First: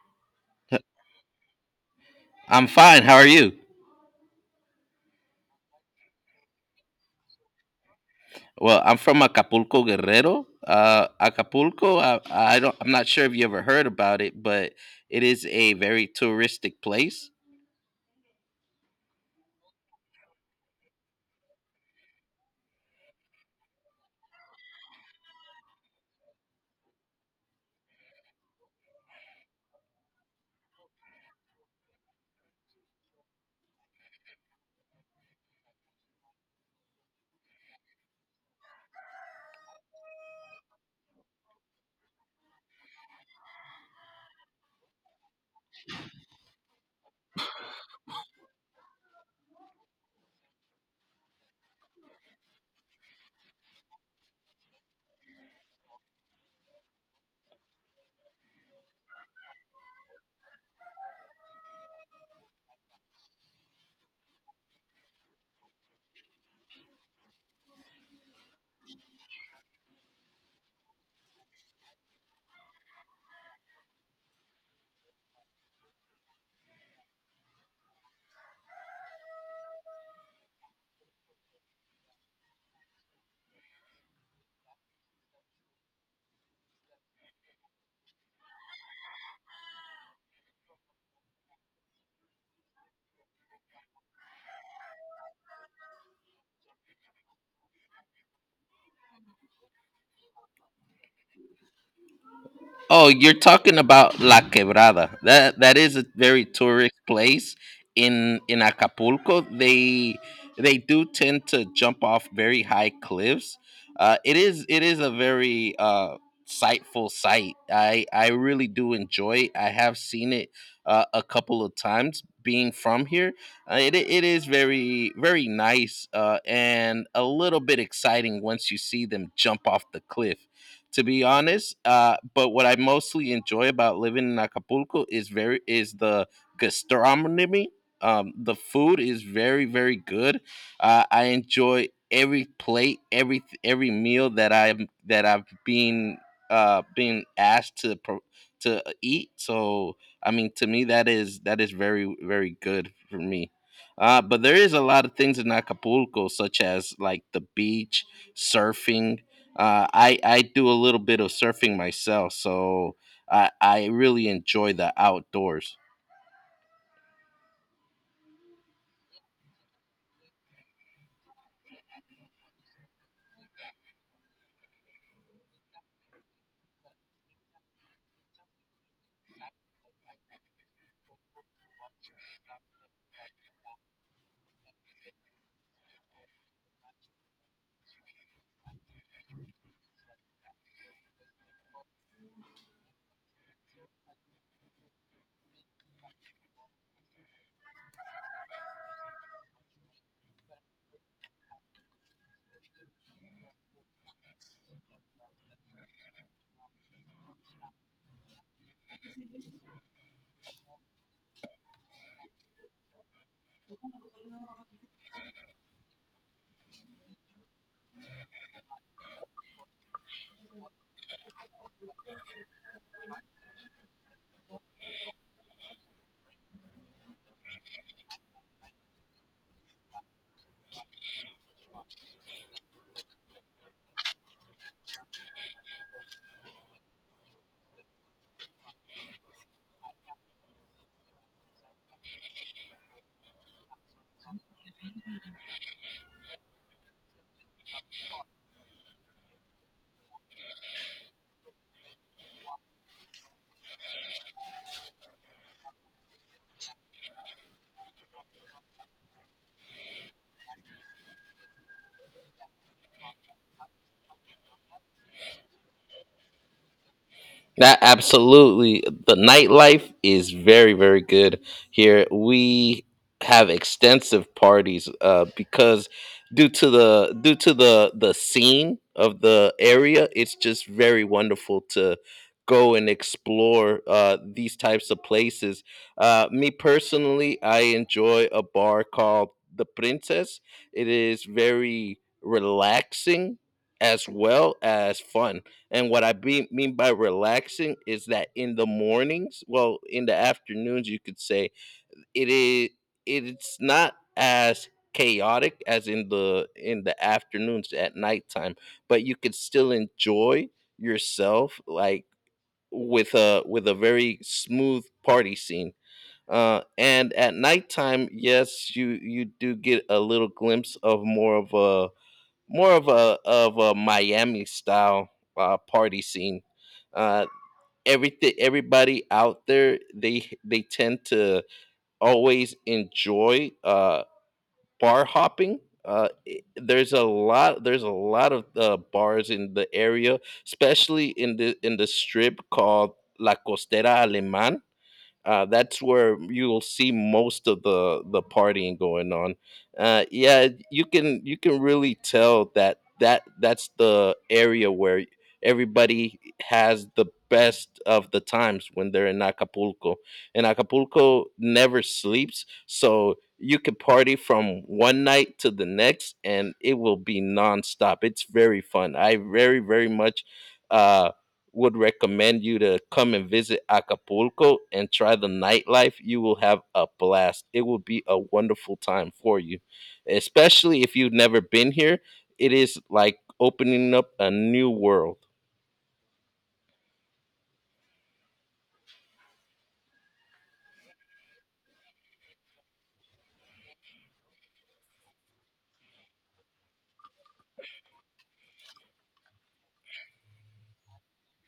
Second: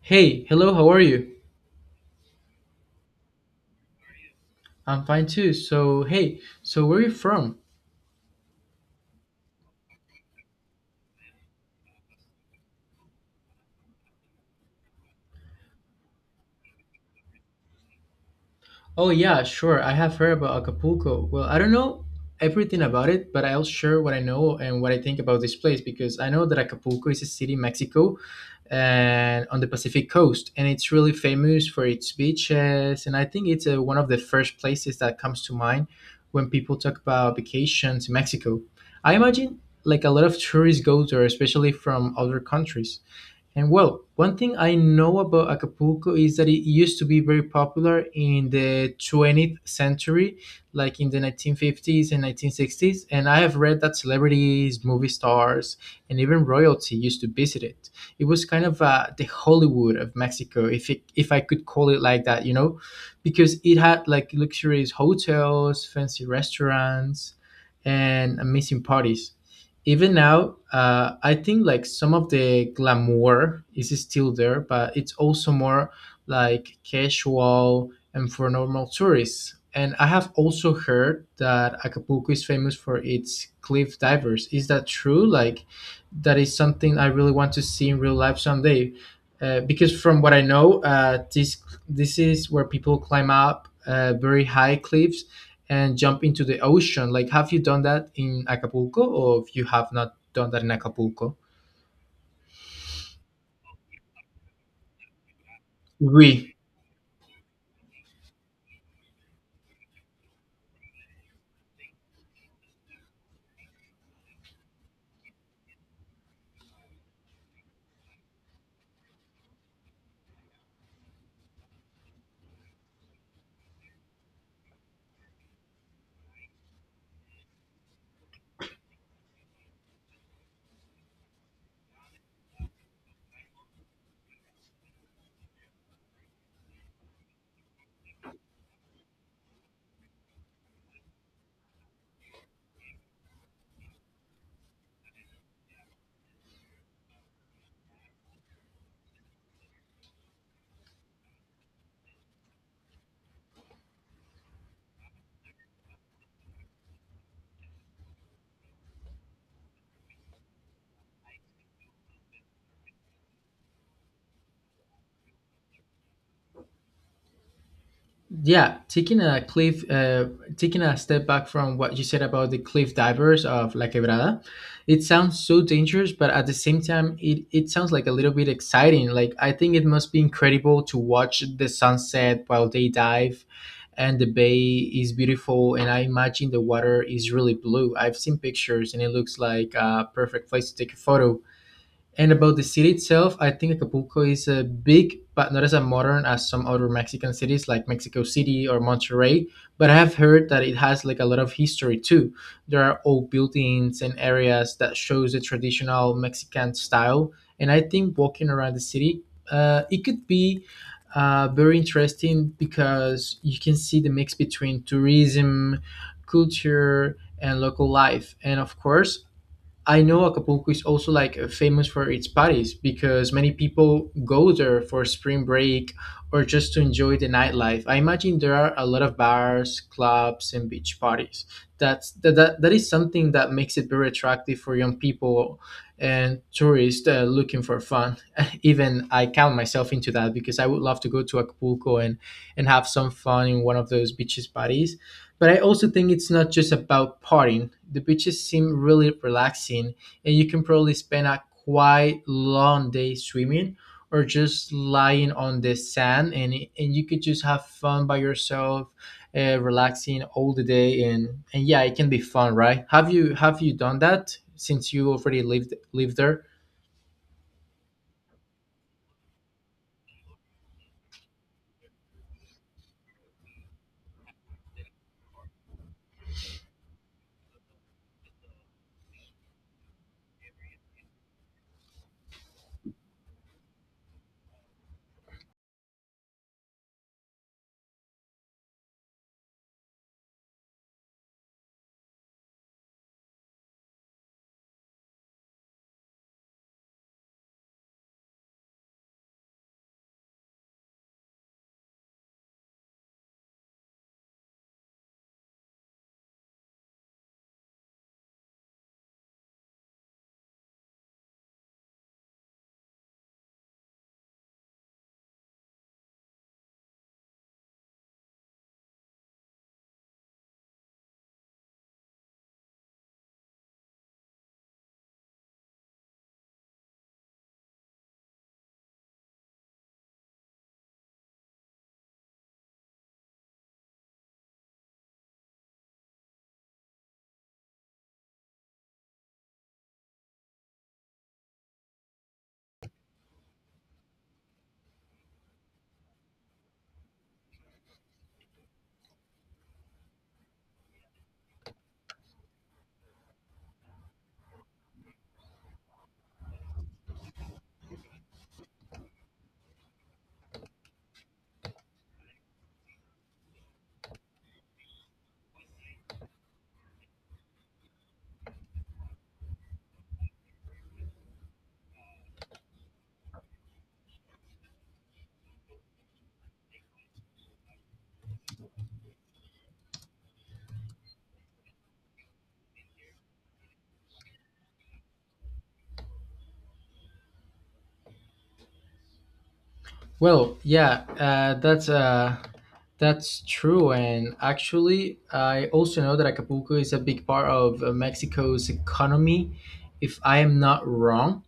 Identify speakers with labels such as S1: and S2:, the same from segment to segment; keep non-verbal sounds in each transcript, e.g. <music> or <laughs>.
S1: Hey, hello, how are you?
S2: I'm fine. How are you?
S1: I'm fine too. So, hey, where are you from?
S2: Well, I'm from Acapulco, Guerrero. Acapulco. I don't. I'm not sure if you ever heard about it, but it is a very touristic place.
S1: Oh, yeah, sure. I have heard about Acapulco. Well, I don't know everything about it, but I'll share what I know and what I think about this place because I know that Acapulco is a city in Mexico and on the Pacific coast, and it's really famous for its beaches. And I think it's one of the first places that comes to mind when people talk about vacations in Mexico. I imagine like a lot of tourists go there, especially from other countries. And well, one thing I know about Acapulco is that it used to be very popular in the 20th century, like in the 1950s and 1960s. And I have read that celebrities, movie stars, and even royalty used to visit it. It was kind of the Hollywood of Mexico, if I could call it like that, you know, because it had like luxurious hotels, fancy restaurants, and amazing parties even now I think like some of the glamour is still there, but it's also more like casual and for normal tourists. And I have also heard that Acapulco is famous for its cliff divers. Is that true? Like, that is something I really want to see in real life someday, because from what I know this is where people climb up very high cliffs and jump into the ocean. Like, have you done that in Acapulco, or if you have not done that in Acapulco?
S2: Oh, you're talking about La Quebrada. That is a very
S1: We,
S2: tourist place in Acapulco. They do tend to jump off very high cliffs. It is a very sightful sight. I really do enjoy. It. I have seen it a couple of times. Being from here, it is very very nice and a little bit exciting once you see them jump off the cliff to be honest. But what I mostly enjoy about living in Acapulco is very is the gastronomy. The food is very very good. I enjoy every plate, every meal that I've been being asked to to eat. So I mean, to me, that is very very good for me. But there is a lot of things in Acapulco, such as like the beach, surfing, I do a little bit of surfing myself, so I really enjoy the outdoors.
S1: yeah, taking a cliff, taking a step back from what you said about the cliff divers of La Quebrada, it sounds so dangerous, but at the same time, it sounds like a little bit exciting. Like, I think it must be incredible to watch the sunset while they dive. And the bay is beautiful, and I imagine the water is really blue. I've seen pictures, and it looks like a perfect place to take a photo. And about the city itself, I think Acapulco is big, but not as a modern as some other Mexican cities like Mexico City or Monterrey. But I have heard that it has like a lot of history too. There are old buildings and areas that shows the traditional Mexican style. And I think walking around the city, it could be very interesting because you can see the mix between tourism, culture, and local life. And of course, I know Acapulco is also like famous for its parties because many people go there for spring break or just to enjoy the nightlife. I imagine there are a lot of bars, clubs, and beach parties. That is something that makes it very attractive for young people and tourists looking for fun. <laughs> Even I count myself into that because I would love to go to Acapulco and have some fun in one of those beaches parties, but I also think it's not just about partying. The beaches seem really relaxing, and you can probably spend a quite long day swimming or just lying on the sand, and you could just have fun by yourself, relaxing all the day, and yeah, it can be fun, right? Have you done that since you already lived there?
S2: That absolutely. The nightlife is very, very good here. We have extensive parties because due to the scene of the area, it's just very wonderful to go and explore these types of places. Me personally, I enjoy a bar called the Princess. It is very relaxing as well as fun and what I mean by relaxing is that in the mornings, well, in the afternoons, you could say it is. It's not as chaotic as in the afternoons at nighttime, but you could still enjoy yourself like with a very smooth party scene. And at nighttime, yes, you do get a little glimpse of more of a Miami style party scene. Uh, Everybody out there, they tend to always enjoy bar hopping. There's a lot of bars in the area, especially in the strip called La Costera Alemán, that's where you'll see most of the partying going on. Yeah, you can really tell that that's the area where everybody has the best of the times when they're in Acapulco. And Acapulco never sleeps, so you can party from one night to the next, and it will be nonstop. It's very fun. I very very much. Uh, would recommend you to come and visit Acapulco and try the nightlife. You will have a blast. It will be a wonderful time for you, especially if you've never been here. It is like opening up a new world.
S1: Well, yeah, that's true. And actually, I also know that Acapulco is a big part of Mexico's economy, if I am not wrong.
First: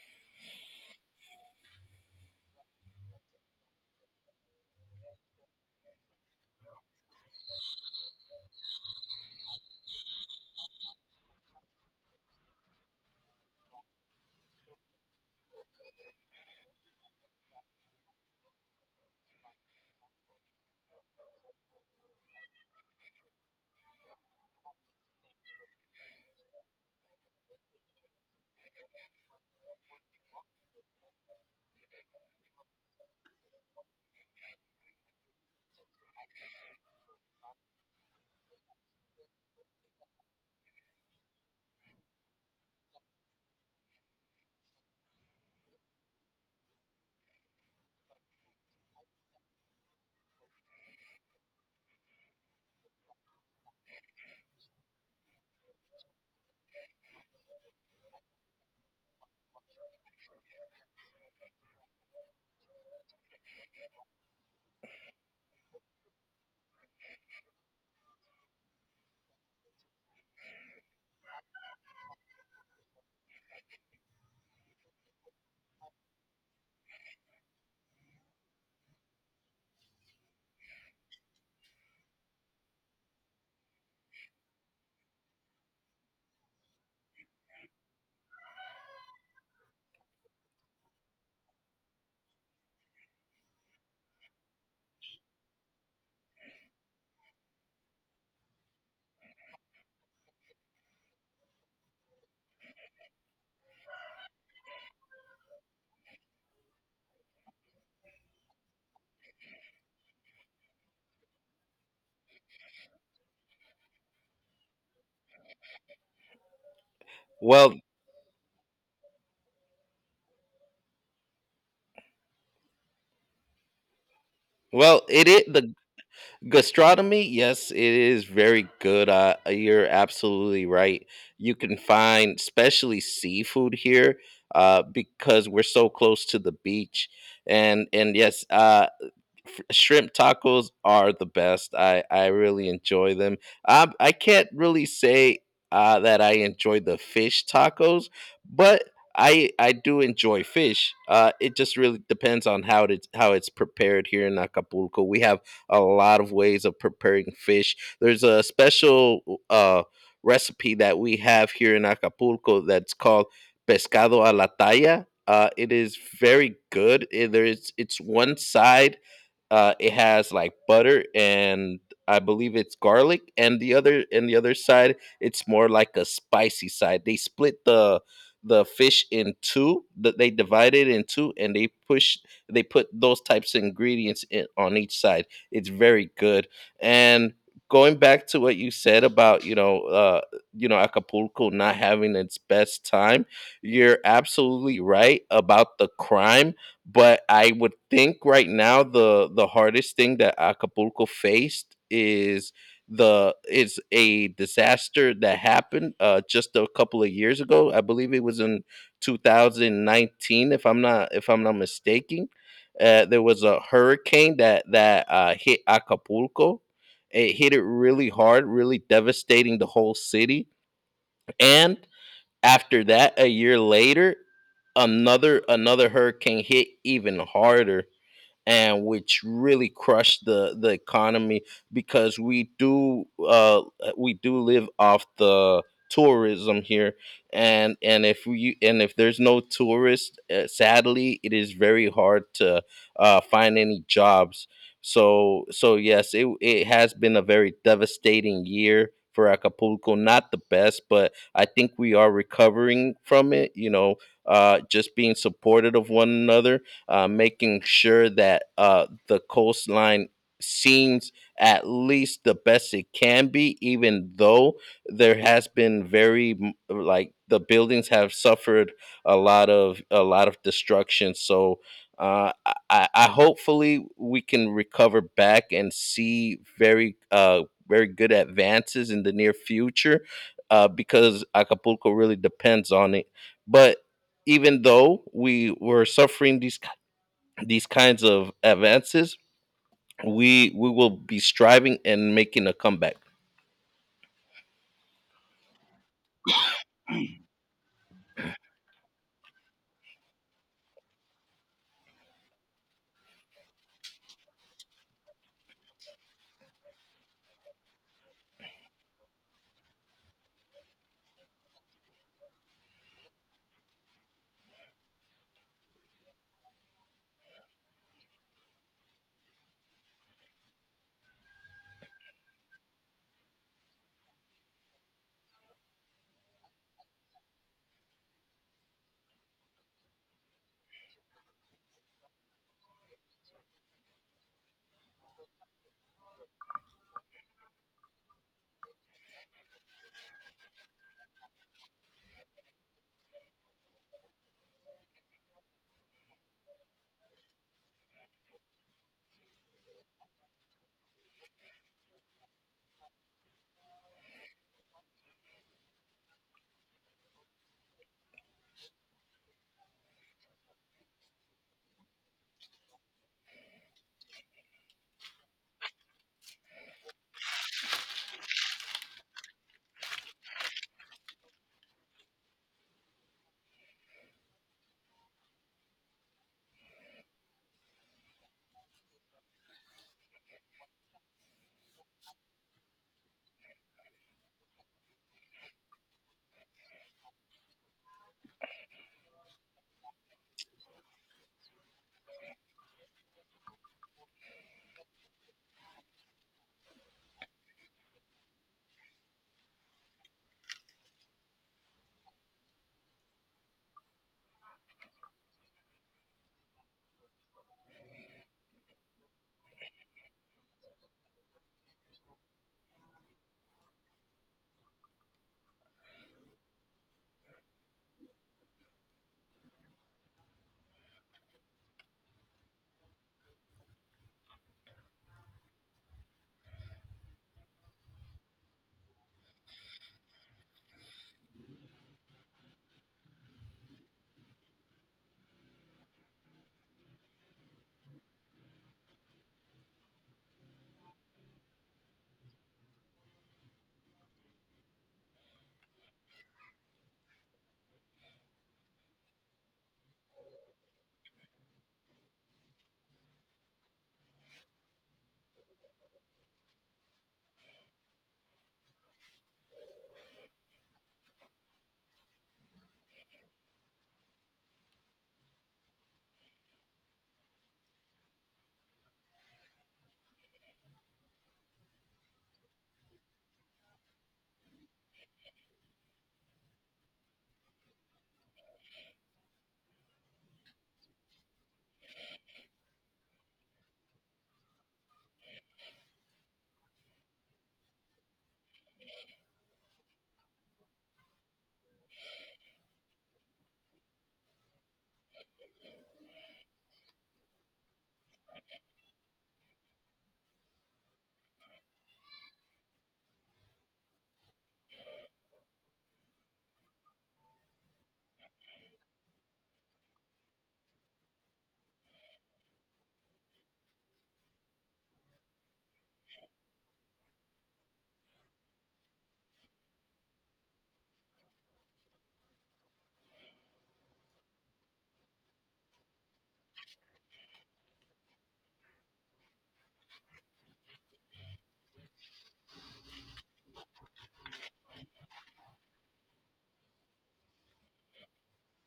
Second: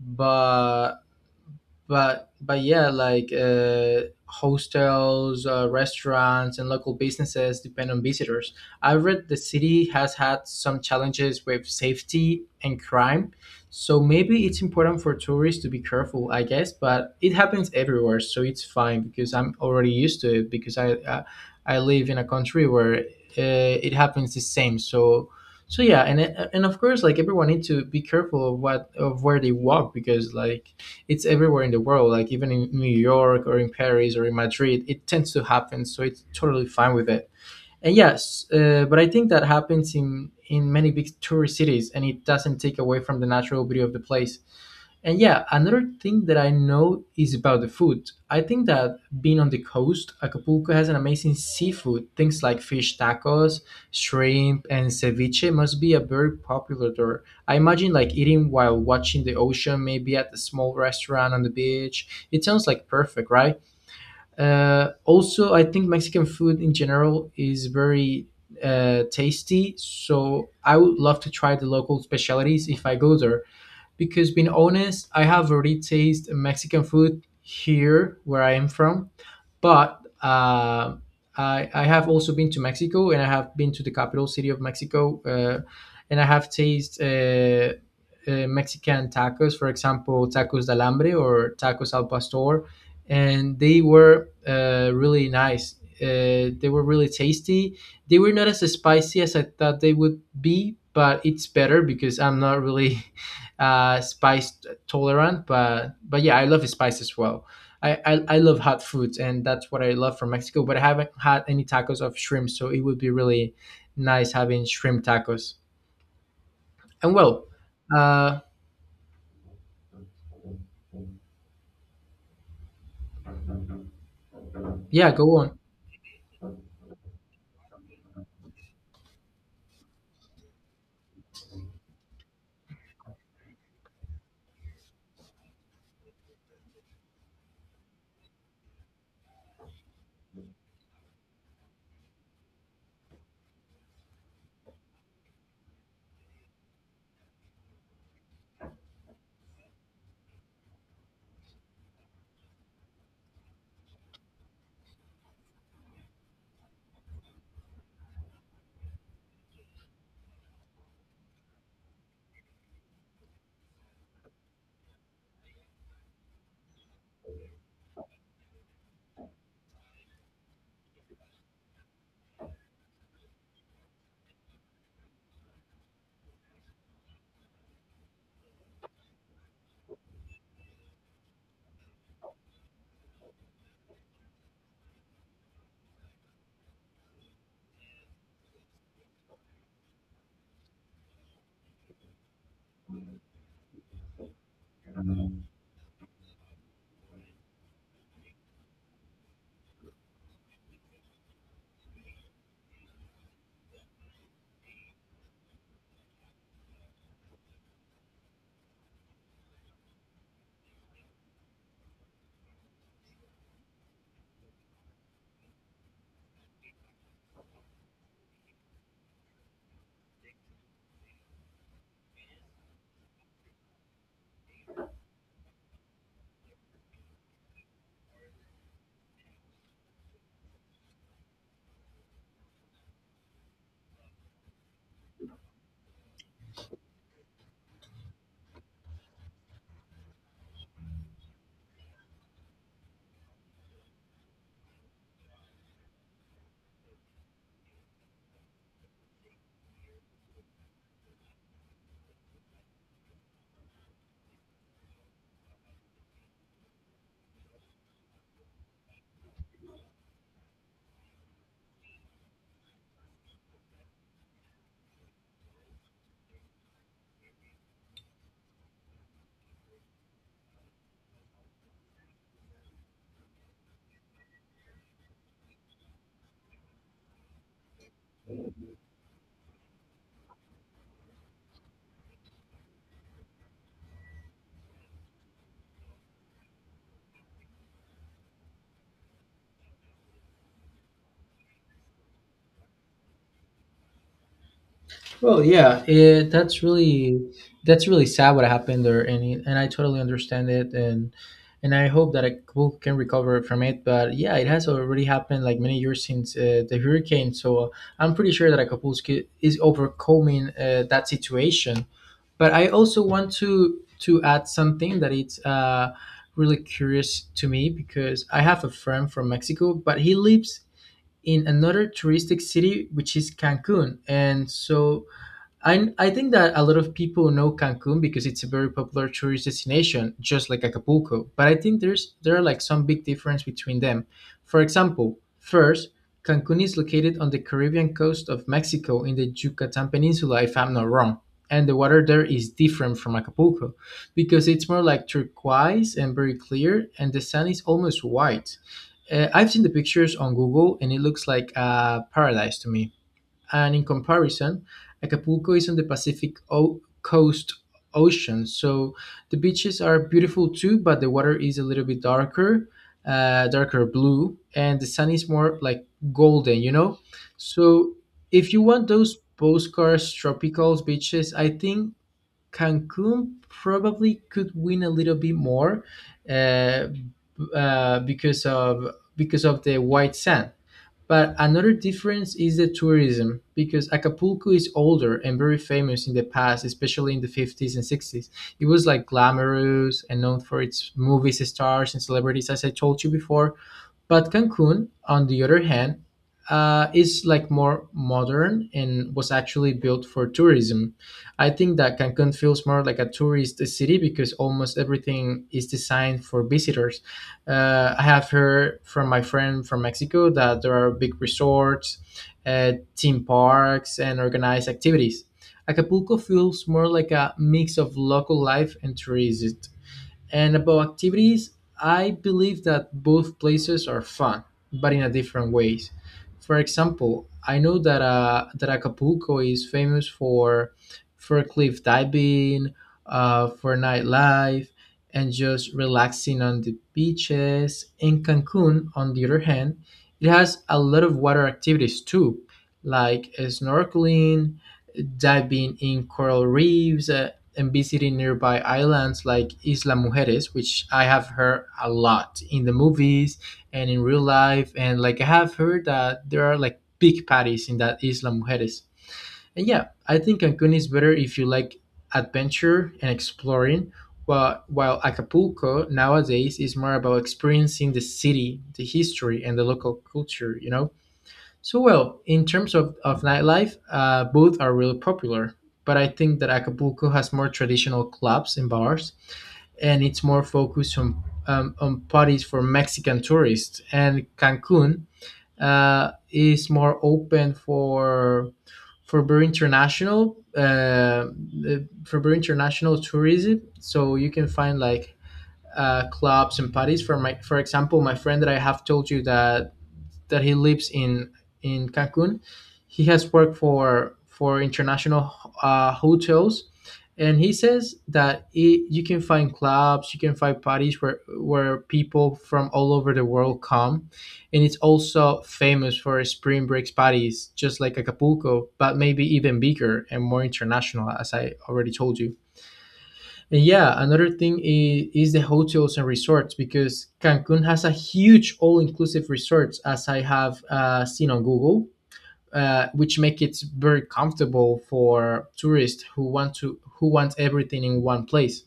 S1: But but yeah, like hostels, restaurants, and local businesses depend on visitors. I read the city has had some challenges with safety and crime, so maybe it's important for tourists to be careful, I guess. But it happens everywhere, so it's fine because I'm already used to it, because I live in a country where it happens the same. So yeah. And of course, like, everyone needs to be careful of what, of where they walk, because like it's everywhere in the world. Like even in New York or in Paris or in Madrid, it tends to happen, so it's totally fine with it. And yes, but I think that happens in many big tourist cities, and it doesn't take away from the natural beauty of the place. And yeah, another thing that I know is about the food. I think that being on the coast, Acapulco has an amazing seafood. Things like fish tacos, shrimp, and ceviche must be a very popular there. I imagine like eating while watching the ocean, maybe at a small restaurant on the beach. It sounds like perfect, right? Also, I think Mexican food in general is very tasty. So I would love to try the local specialties if I go there, because being honest, I have already tasted Mexican food here where I am from, but I have also been to Mexico, and I have been to the capital city of Mexico, and I have tasted. Mexican tacos, for example, tacos del hambre or tacos al pastor, and they were really nice. They were really tasty. They were not as spicy as I thought they would be, but it's better because I'm not really spice tolerant, but yeah, I love spice as well. I love hot foods, and that's what I love from Mexico, but I haven't had any tacos of shrimp, so it would be really nice having shrimp tacos. And well,
S2: Well,
S1: uh,
S2: well,
S1: yeah,
S2: it
S1: go
S2: is
S1: on.
S2: the gastronomy. Yes, it is very good. You're absolutely right. You can find especially seafood here because we're so close to the beach and yes shrimp tacos are the best. I really enjoy them. I can't really say that I enjoy the fish tacos, but I do enjoy fish. It just really depends on how it's prepared here in Acapulco. We have a lot of ways of preparing fish. There's a special recipe that we have here in Acapulco that's called pescado a la talla. It is very good. Eh, There is It's one side, it has like butter and I believe it's garlic, and the other side it's more like a spicy side. They split The fish in two. That they divide it in two, and they put those types of ingredients in, on each side. It's very good. And going back to what you said about you know, Acapulco not having its best time, you're absolutely right about the crime, but I would think right now the hardest thing that Acapulco faced is the is a disaster that happened just a couple of years ago. I believe it was in 2019, if I'm not mistaken. There was a hurricane that hit Acapulco. It hit it really hard, really devastating the whole city, and after that, a year later, another hurricane hit even harder, and which really crushed the economy because we do live off the tourism here, and if we and if there's no tourists, sadly it is very hard to find any jobs. So so yes, it has been a very devastating year for Acapulco, not the best, but I think we are recovering from it, you know, just being supportive of one another, making sure that the coastline seems at least the best it can be, even though there has been like the buildings have suffered a lot of destruction. So hopefully we can recover back and see very very good advances in the near future, because Acapulco really depends on it. But even though we were suffering these kinds of advances, we will be striving and making a comeback.
S1: Well, yeah, that's really sad what happened there, and and I totally understand it, and I hope that I will, can recover from it. But yeah, it has already happened like many years since the hurricane, so I'm pretty sure that Acapulco is overcoming that situation. But I also want to add something that it's really curious to me, because I have a friend from Mexico, but he lives in another touristic city which is Cancun, and so I think that a lot of people know Cancun because it's a very popular tourist destination, just like Acapulco. But I think there are like some big difference between them. For example, first, Cancun is located on the Caribbean coast of Mexico in the Yucatan Peninsula, if I'm not wrong. And the water there is different from Acapulco because it's more like turquoise and very clear, and the sand is almost white. I've seen the pictures on Google, and it looks like a paradise to me. And in comparison, Acapulco is on the Pacific coast ocean. So the beaches are beautiful too, but the water is a little bit darker, darker blue, and the sun is more like golden, you know? So if you want those postcards, tropical beaches, I think Cancun probably could win a little bit more, uh, b- because of the white sand. But another difference is the tourism, because Acapulco is older and very famous in the past, especially in the 50s and 60s. It was like glamorous and known for its movies, stars, and celebrities, as I told you before. But Cancun, on the other hand, is like more modern and was actually built for tourism. I think that Cancun feels more like a tourist city because almost everything is designed for visitors. I have heard from my friend from Mexico that there are big resorts, theme parks, and organized activities. Acapulco feels more like a mix of local life and tourism. And about activities, I believe that both places are fun, but in a different ways. For example, I know that Acapulco is famous for cliff diving, for nightlife, and just relaxing on the beaches. In Cancun, on the other hand, it has a lot of water activities too, like snorkeling, diving in coral reefs, and visiting nearby islands like Isla Mujeres, which I have heard a lot in the movies and in real life. And like, I have heard that there are like big parties in that Isla Mujeres. And yeah, I think Cancun is better if you like adventure and exploring, while Acapulco nowadays is more about experiencing the city, the history, and the local culture, you know? So well, in terms of nightlife, both are really popular. But I think that Acapulco has more traditional clubs and bars, and it's more focused on parties for Mexican tourists. And Cancun is more open for for very international uh, for very international tourism. So you can find like clubs and parties. For example, my friend that I have told you that he lives in Cancun, he has worked for international hotels, and he says that you can find clubs, you can find parties where people from all over the world come, and it's also famous for spring breaks parties, just like Acapulco, but maybe even bigger and more international, as I already told you. Yeah, another thing is the hotels and resorts because Cancun has a huge all-inclusive resorts, as I have seen on Google, which make it very comfortable for tourists who want everything in one place,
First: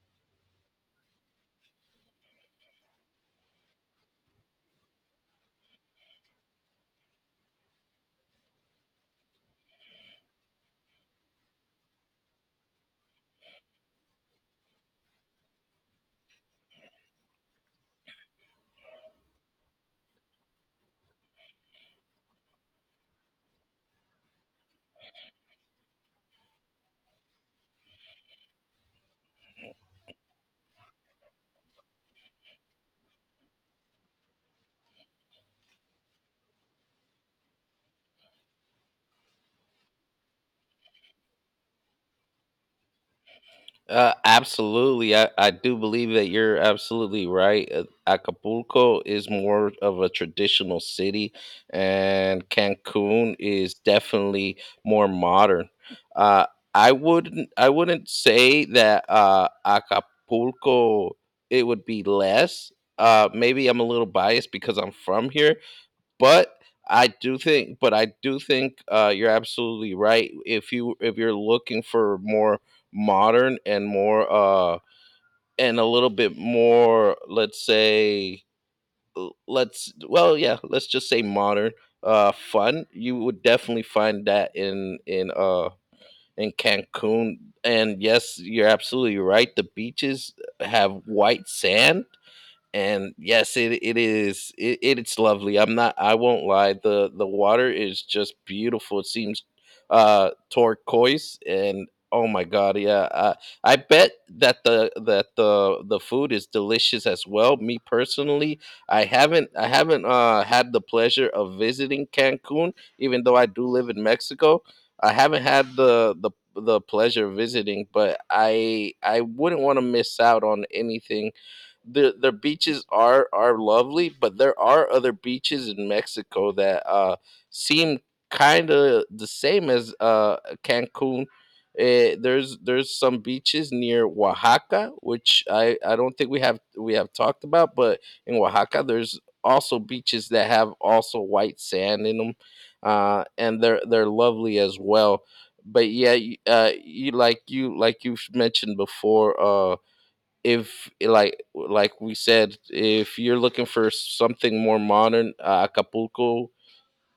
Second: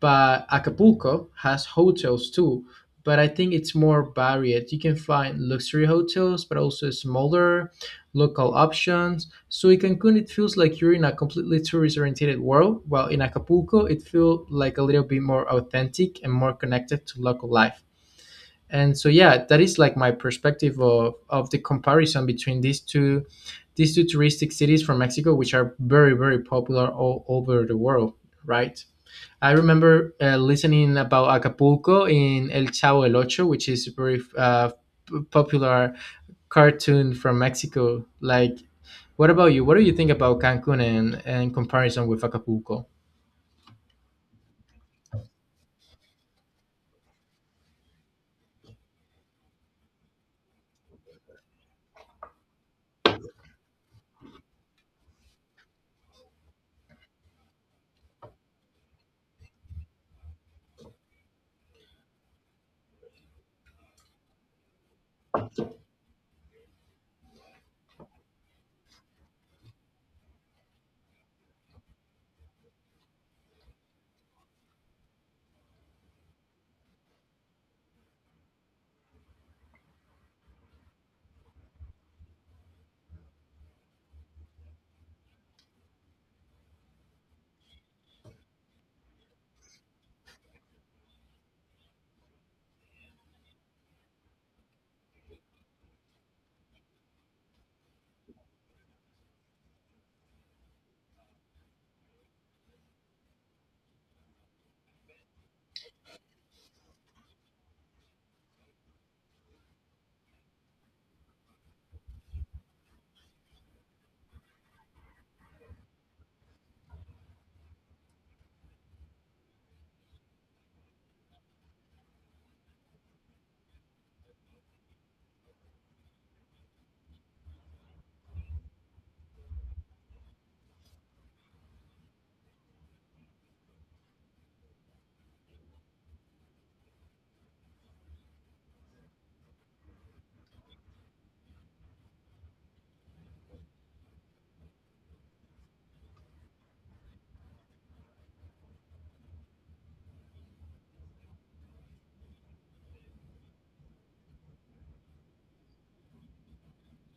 S1: but Acapulco has hotels too. But I think it's more varied. You can find luxury hotels, but also smaller local options. So in Cancun, it feels like you're in a completely tourist-oriented world, while in Acapulco, it feels like a little bit more authentic and more connected to local life. And so yeah, that is like my perspective of the comparison between these two touristic cities from Mexico, which are very very popular all over the world, right? I remember listening about Acapulco in El Chavo El Ocho, which is a very popular cartoon from Mexico. Like, what about you? What do you think about Cancun and comparison with Acapulco?
S2: Absolutely, I do believe that you're absolutely right. Acapulco is more of a traditional city, and Cancun is definitely more modern. Uh, I wouldn't say that Acapulco it would be less. Maybe I'm a little biased because I'm from here, but I do think, you're absolutely right. If you if you're looking for more modern and more, and a little bit more, let's say, yeah, let's just say modern, fun, you would definitely find that in in Cancun. And yes, you're absolutely right. The beaches have white sand, and yes, it is, it, it's lovely. I'm not, I won't lie, the water is just beautiful. It seems turquoise and, oh my god, yeah, I bet that the that the food is delicious as well. Me personally, I haven't had the pleasure of visiting Cancun. Even though I do live in Mexico, I haven't had the pleasure of visiting, but I wouldn't want to miss out on anything. The beaches are lovely, but there are other beaches in Mexico that seem kind of the same as Cancun. There's some beaches near Oaxaca, which I don't think we have talked about, but in Oaxaca there's also beaches that have also white sand in them, and they're lovely as well. But yeah, y- you like you've mentioned before, if like like we said, if you're looking for something more modern, Acapulco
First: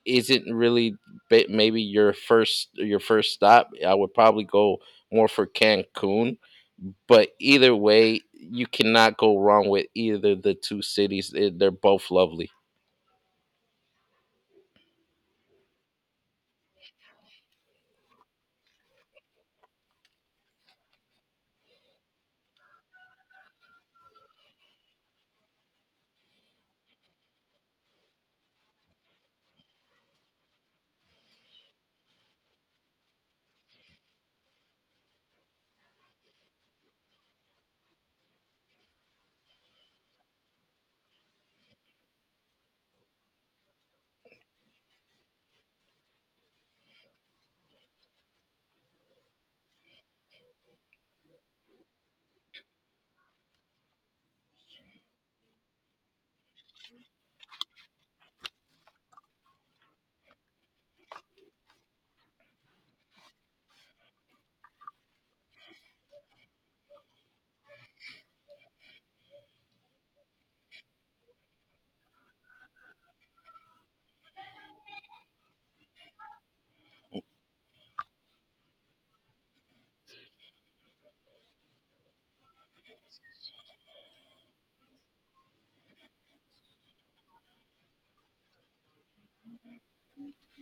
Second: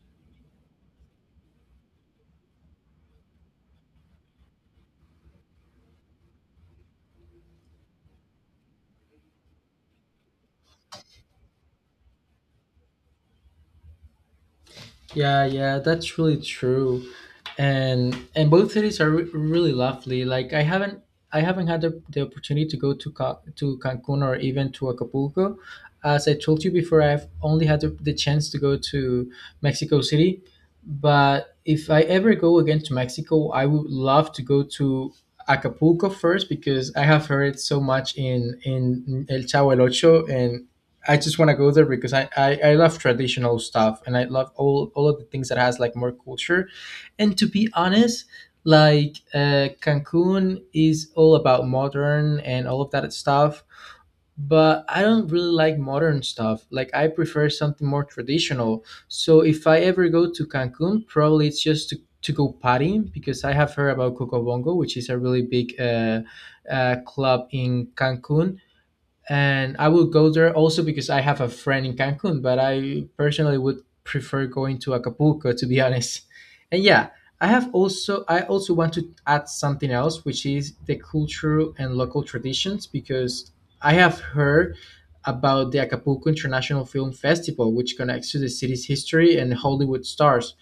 S2: isn't really maybe your first stop. I would probably go more for Cancun, but either way, you cannot go wrong with either the two cities. They're both lovely.
S1: Yeah, yeah, that's really true, and both cities are really lovely. Like I haven't had the opportunity to go to Cancun or even to Acapulco. As I told you before, I've only had the chance to go to Mexico City. But if I ever go again to Mexico, I would love to go to Acapulco first because I have heard so much in El Chavo El Ocho, and I just want to go there because I love traditional stuff, and I love all of the things that has like more culture. And to be honest, like Cancun is all about modern and all of that stuff, but I don't really like modern stuff. Like, I prefer something more traditional. So if I ever go to Cancun, probably it's just to go partying because I have heard about Coco Bongo, which is a really big club in Cancun, and I will go there also because I have a friend in Cancun, but I personally would prefer going to Acapulco to be <laughs> honest. And yeah, I also want to add something else, which is the culture and local traditions, because I have heard about the Acapulco International Film Festival, which connects to the city's history and Hollywood stars.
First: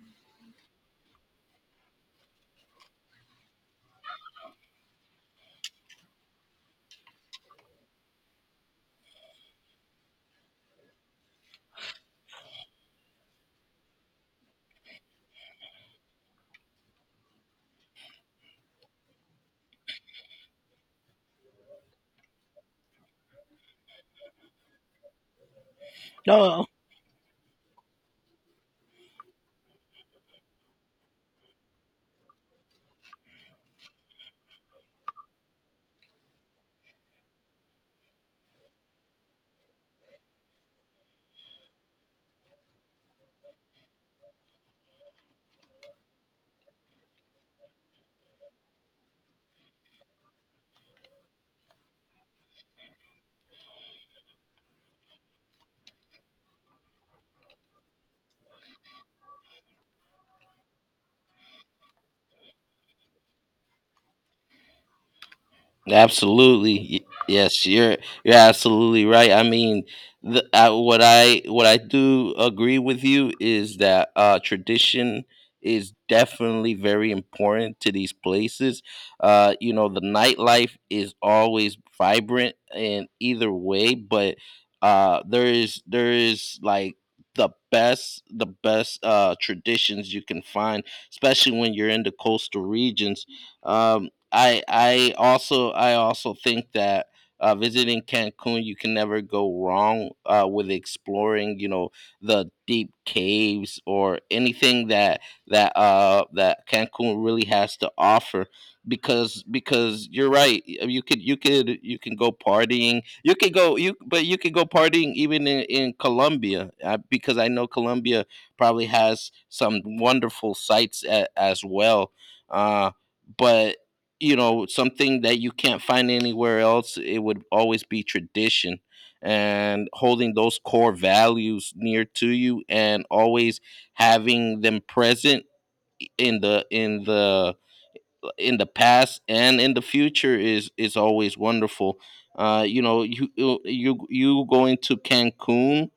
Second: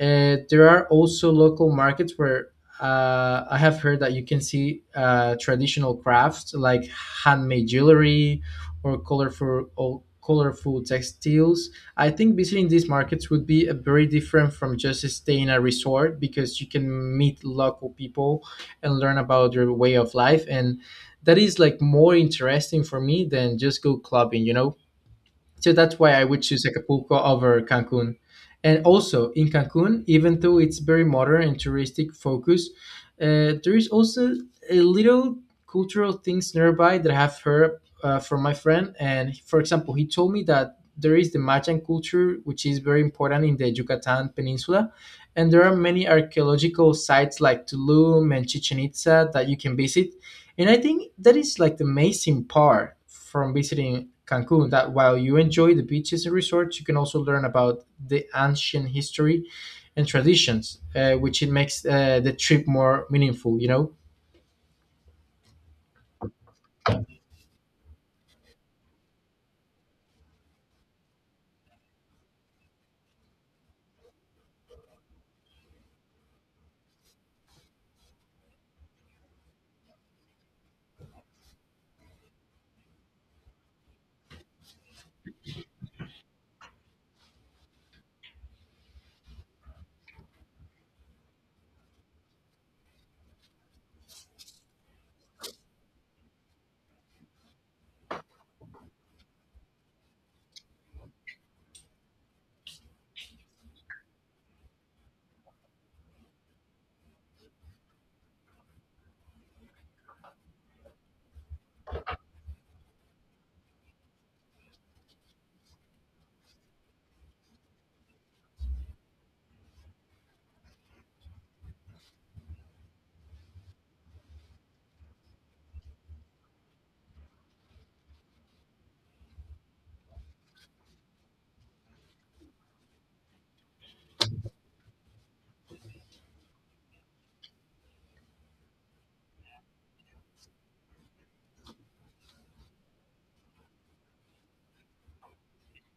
S1: There are also local markets where I have heard that you can see traditional crafts like handmade jewelry, or colorful textiles. I think visiting these markets would be a very different from just staying at a resort because you can meet local people and learn about their way of life, and that is like more interesting for me than just go clubbing, you know? So that's why I would choose Acapulco over Cancun. And also in Cancun, even though it's very modern and touristic focus, there is also a little cultural things nearby that I have heard from my friend. And for example, he told me that there is the Mayan culture, which is very important in the Yucatan Peninsula. And there are many archaeological sites like Tulum and Chichen Itza that you can visit, and I think that is like the amazing part from visiting Cancun, that while you enjoy the beaches and resorts, you can also learn about the ancient history and traditions, which it makes the trip more meaningful, you know?
S2: Absolutely. Yes, you're absolutely right. I mean, what I do agree with you is that tradition is definitely very important to these places. You know, the nightlife is always vibrant in either way, but there is like the best traditions you can find, especially when you're in the coastal regions. Um, I also think that visiting Cancun, you can never go wrong with exploring. You know, the deep caves or anything that that Cancun really has to offer. Because you're right, you could you can go partying. You could go partying even in Colombia, because I know Colombia probably has some wonderful sites as well. Uh, but you know, something that you can't find anywhere else, it would always be tradition and holding those core values near to you and always having them present in the past and in the future is always wonderful. You know, you going to Cancun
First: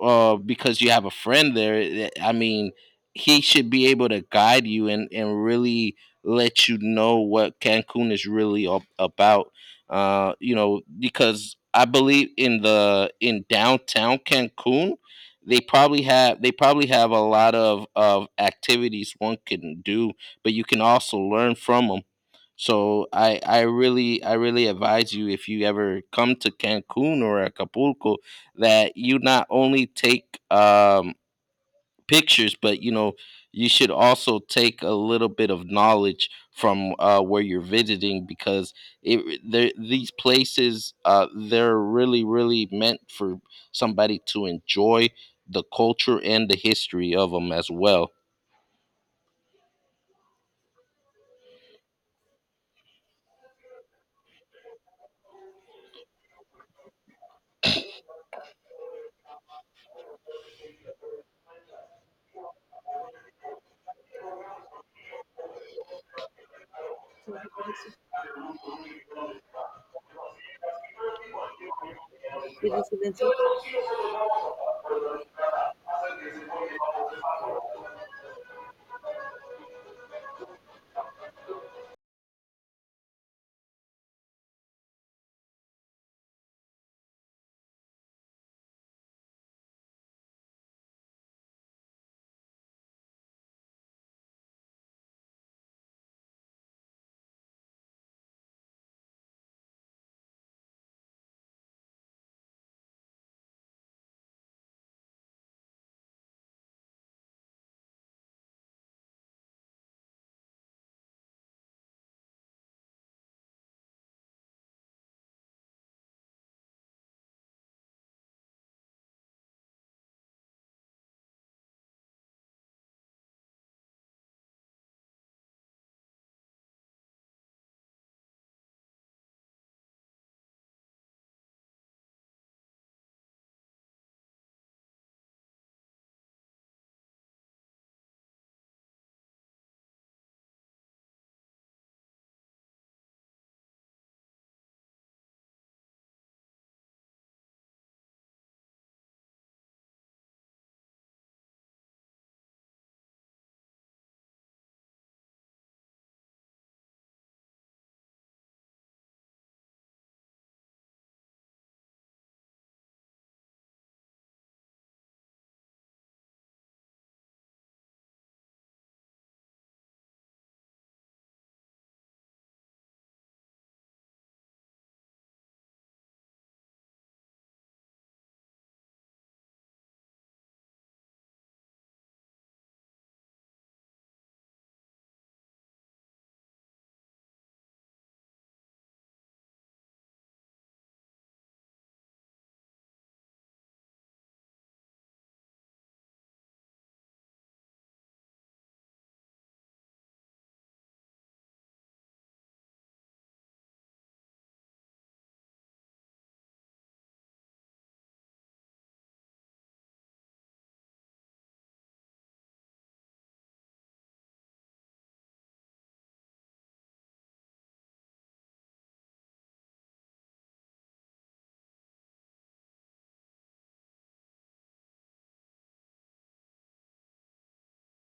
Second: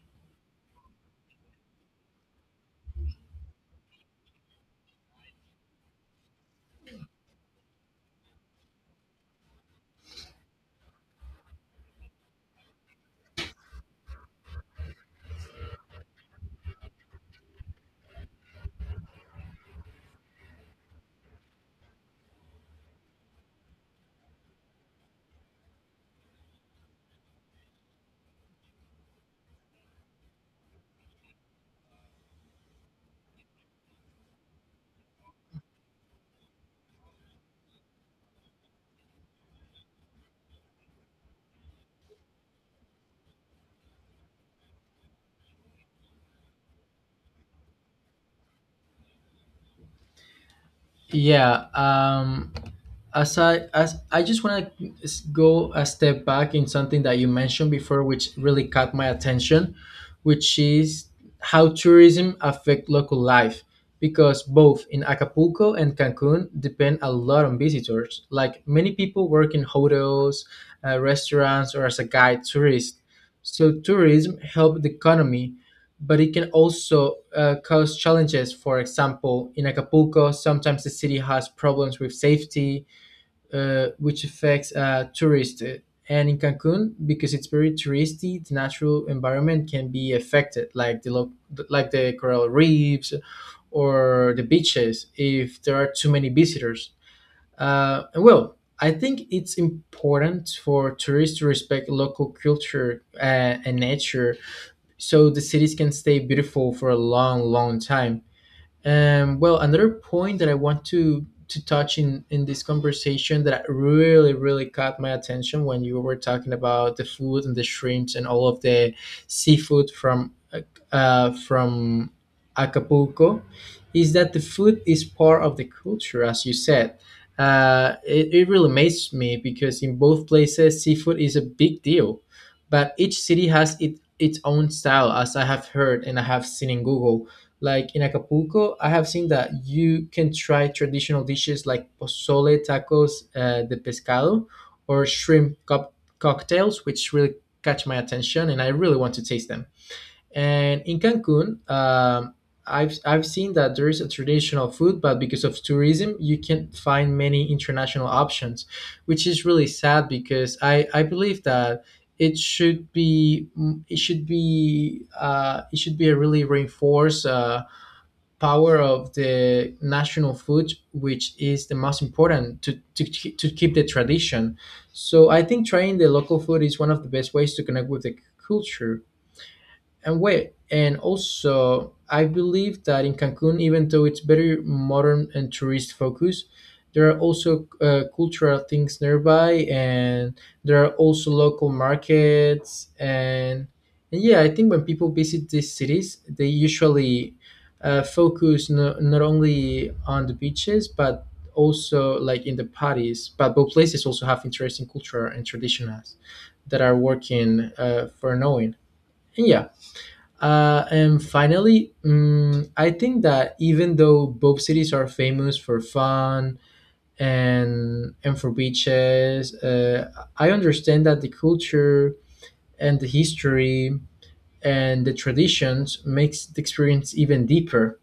S2: because you have a friend there. I mean, he should be able to guide you and really let you know what Cancun is really about. You know, because I believe in the in downtown Cancun, they probably have a lot of activities one can do, but you can also learn from them. So I really advise you if you ever come to Cancun or Acapulco that you not only take pictures, but you should also take a little bit of knowledge from where you're visiting because it there these places they're really really meant for somebody to enjoy the culture and the history of them as well.
S1: Yeah. As I just want to go a step back in something that you mentioned before, which really caught my attention, which is how tourism affect local life. Because both in Acapulco and Cancun depend a lot on visitors. Like, many people work in hotels, restaurants, or as a guide tourist. So tourism help the economy, but it can also cause challenges. For example, in Acapulco, sometimes the city has problems with safety, which affects tourists. And in Cancun, because it's very touristy, the natural environment can be affected, like like the coral reefs or the beaches, if there are too many visitors. And well, I think it's important for tourists to respect local culture and nature, so the cities can stay beautiful for a long, long time. Well, another point that I want to touch in this conversation that really really caught my attention, when you were talking about the food and the shrimps and all of the seafood from Acapulco, is that the food is part of the culture, as you said. It really amazed me because in both places seafood is a big deal, but each city has its own style, as I have heard and I have seen in Google. Like, in Acapulco, I have seen that you can try traditional dishes like pozole, tacos de pescado, or shrimp cocktails, which really catch my attention, and I really want to taste them. And in Cancun, I've seen that there is a traditional food, but because of tourism, you can't find many international options, which is really sad because I believe that it should be it should be a really reinforced. Power of the national food, which is the most important to keep the tradition. So I think trying the local food is one of the best ways to connect with the culture. And wait, and also, I believe that in Cancun, even though it's very modern and tourist focused, there are also cultural things nearby, and there are also local markets. And yeah, I think when people visit these cities, they usually focus not only on the beaches, but also like in the parties. But both places also have interesting culture and traditions that are working for knowing. And yeah, and finally, I think that even though both cities are famous for fun and for beaches, I understand that the culture and the history and the traditions makes the experience even deeper.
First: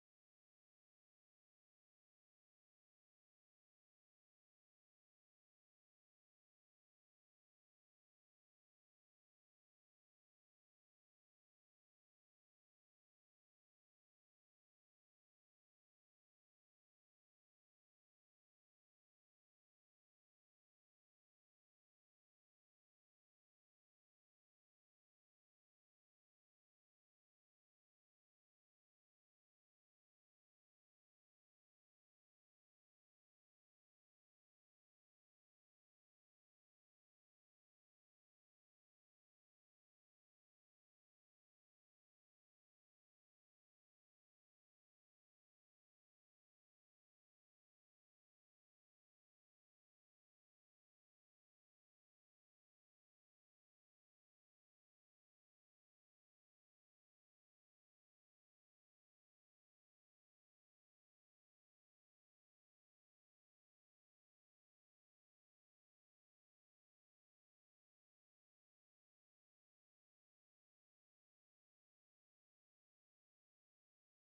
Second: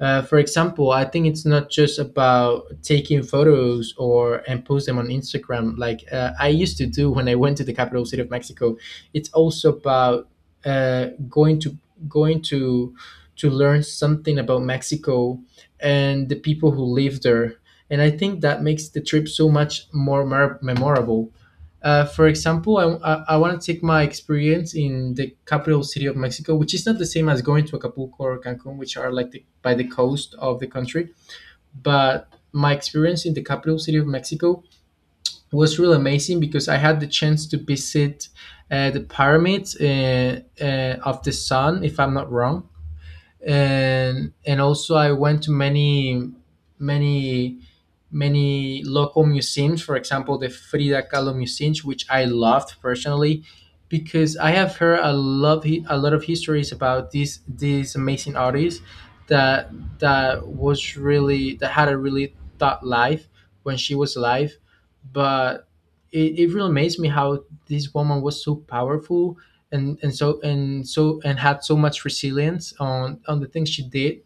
S1: For example, I think it's not just about taking photos or and post them on Instagram like I used to do when I went to the capital city of Mexico. It's also about uh, going to going to learn something about Mexico and the people who live there. And I think that makes the trip so much more memorable. For example, I want to take my experience in the capital city of Mexico, which is not the same as going to Acapulco or Cancun, which are like the, by the coast of the country. But my experience in the capital city of Mexico was really amazing because I had the chance to visit the pyramids of the sun, if I'm not wrong, and also I went to many many local museums. For example, the Frida Kahlo Museum, which I loved personally, because I have heard a lot of histories about this amazing artist, that that had a really thought life when she was alive, but. It really amazed me how this woman was so powerful, and so and so and had so much resilience on the things she did.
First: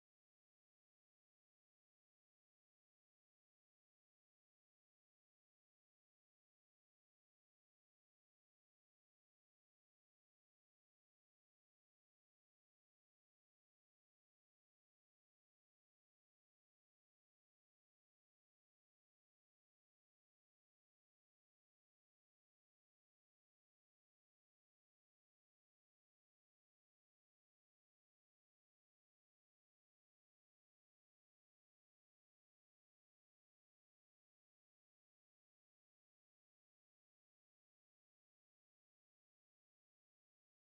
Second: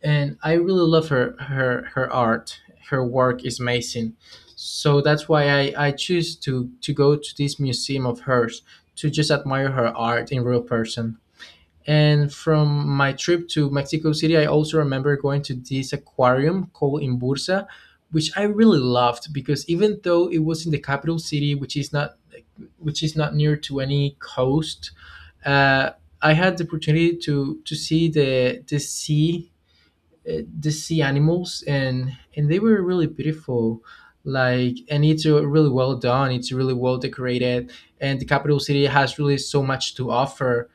S1: And I really love her art. Her work is amazing, so that's why I choose to go to this museum of hers, to just admire her art in real person. And from my trip to Mexico City, I also remember going to this aquarium called In Bursa, which I really loved because even though it was in the capital city, which is not near to any coast, uh, I had the opportunity to see the sea animals, and they were really beautiful. Like, and it's really well done, it's really well decorated, and the capital city has really so much to offer.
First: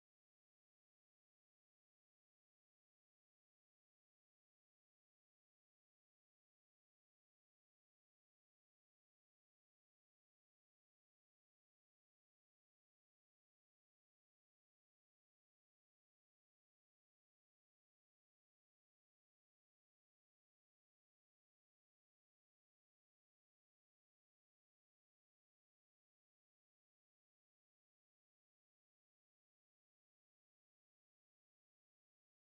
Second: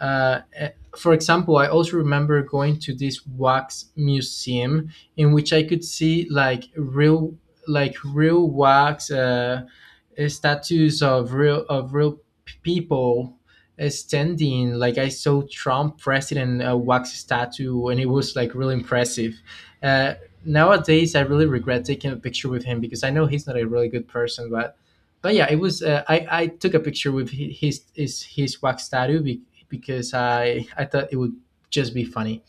S1: uh, eh, for example, I also remember going to this wax museum, in which I could see like real wax statues of real people standing. Like, I saw Trump president, a wax statue, and it was like really impressive. Uh, Nowadays, I really regret taking a picture with him because I know he's not a really good person, but yeah, it was. I took a picture with his wax tattoo because I thought it would just be funny.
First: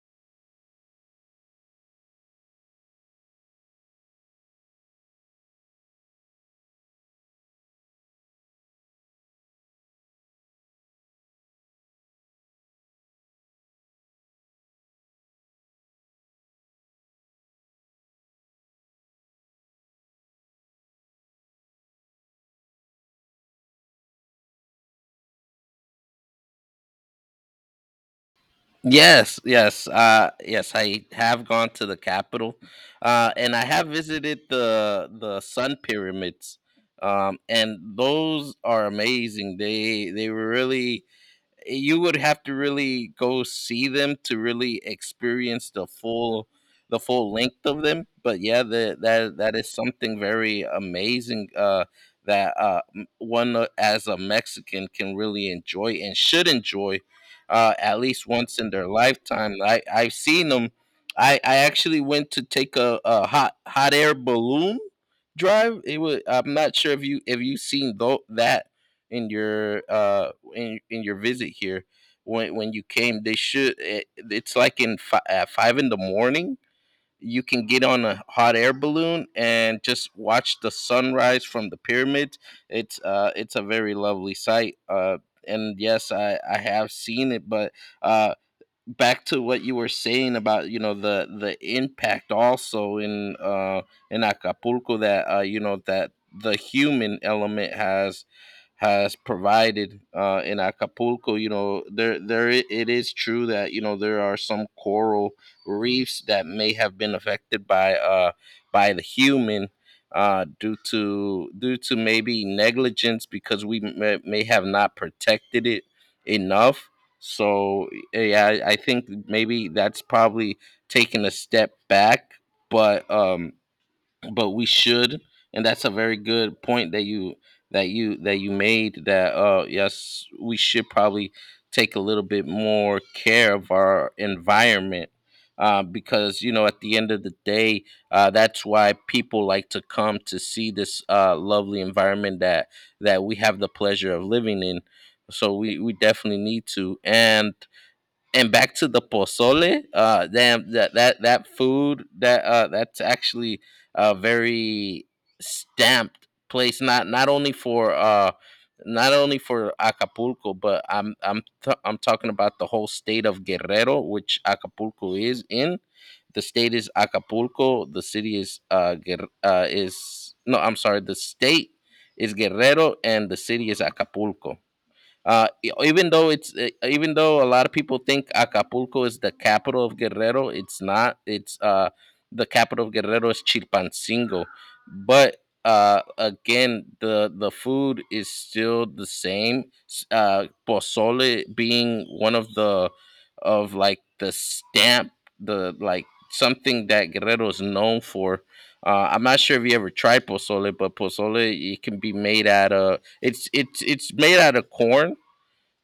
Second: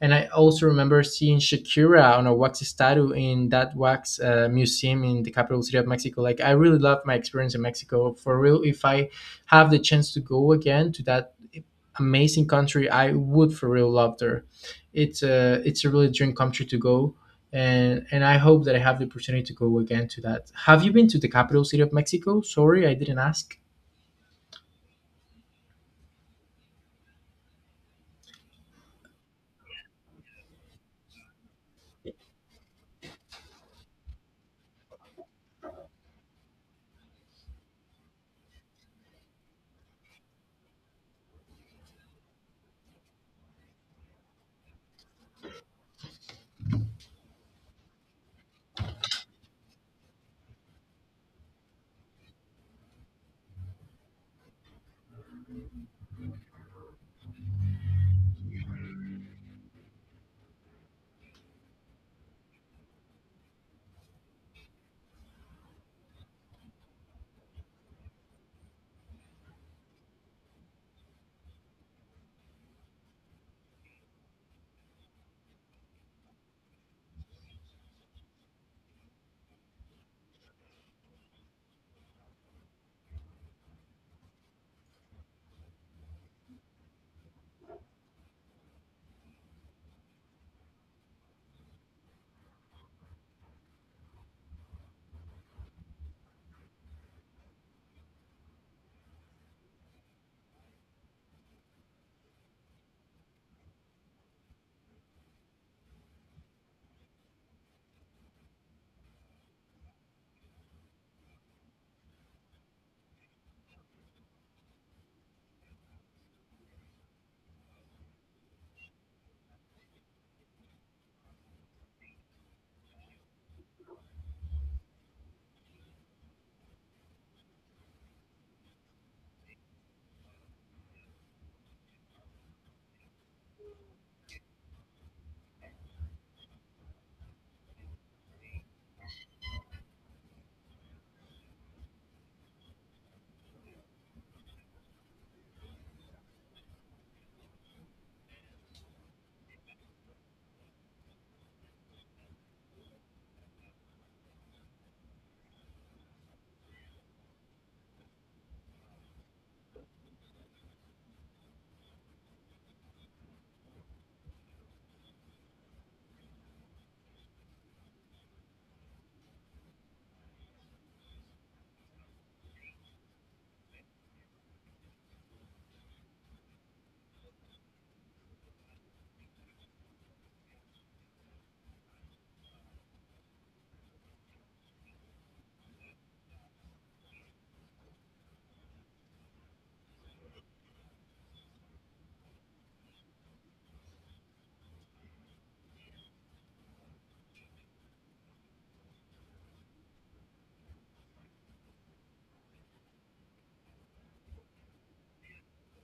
S1: And I also remember seeing Shakira on a wax statue in that wax museum in the capital city of Mexico. Like, I really love my experience in Mexico. For real, if I have the chance to go again to that amazing country, I would for real love there. It's a really dream country to go, and I hope that I have the opportunity to go again to that. Have you been to the capital city of Mexico? Sorry, I didn't ask.
S2: Yes, yes, yes. I have gone to the capital, and I have visited the Sun pyramids, and those are amazing. They were really, you would have to really go see them to really experience the full length of them, but yeah, that is something very amazing, that one, as a Mexican, can really enjoy and should enjoy at least once in their lifetime. I've seen them. I actually went to take a hot air balloon drive. It was, I'm not sure if you that in your in your visit here when you came. It's like at 5 in the morning you can get on a hot air balloon and just watch the sunrise from the pyramids. It's a very lovely sight. And yes, I have seen it. But uh back to what you were saying about, you know, the impact also in Acapulco that, you know, that the human element has provided in Acapulco. You know, it is true that, you know, there are some coral reefs that may have been affected by the human, due to maybe negligence because we may have not protected it enough. So yeah, I think maybe that's probably taking a step back, but um, but we should. And that's a very good point that you that you that you made, that yes, we should probably take a little bit more care of our environment. Because, you know, at the end of the day, that's why people like to come to see this lovely environment that we have the pleasure of living in. So we definitely need to. And back to the pozole, damn, that food, that that's actually a very stamped place, not only for Acapulco, but I'm talking about the whole state of Guerrero, which Acapulco is in. The state is Acapulco the city is Guer- is no I'm sorry, the state is Guerrero and the city is Acapulco. Even though it's even though a lot of people think Acapulco is the capital of Guerrero, it's not. It's The capital of Guerrero is Chilpancingo. But again, the food is still the same. Pozole being one of the of like the stamp, the like something that Guerrero is known for. I'm not sure if you ever tried pozole, but pozole, it can be made out of, it's made out of corn.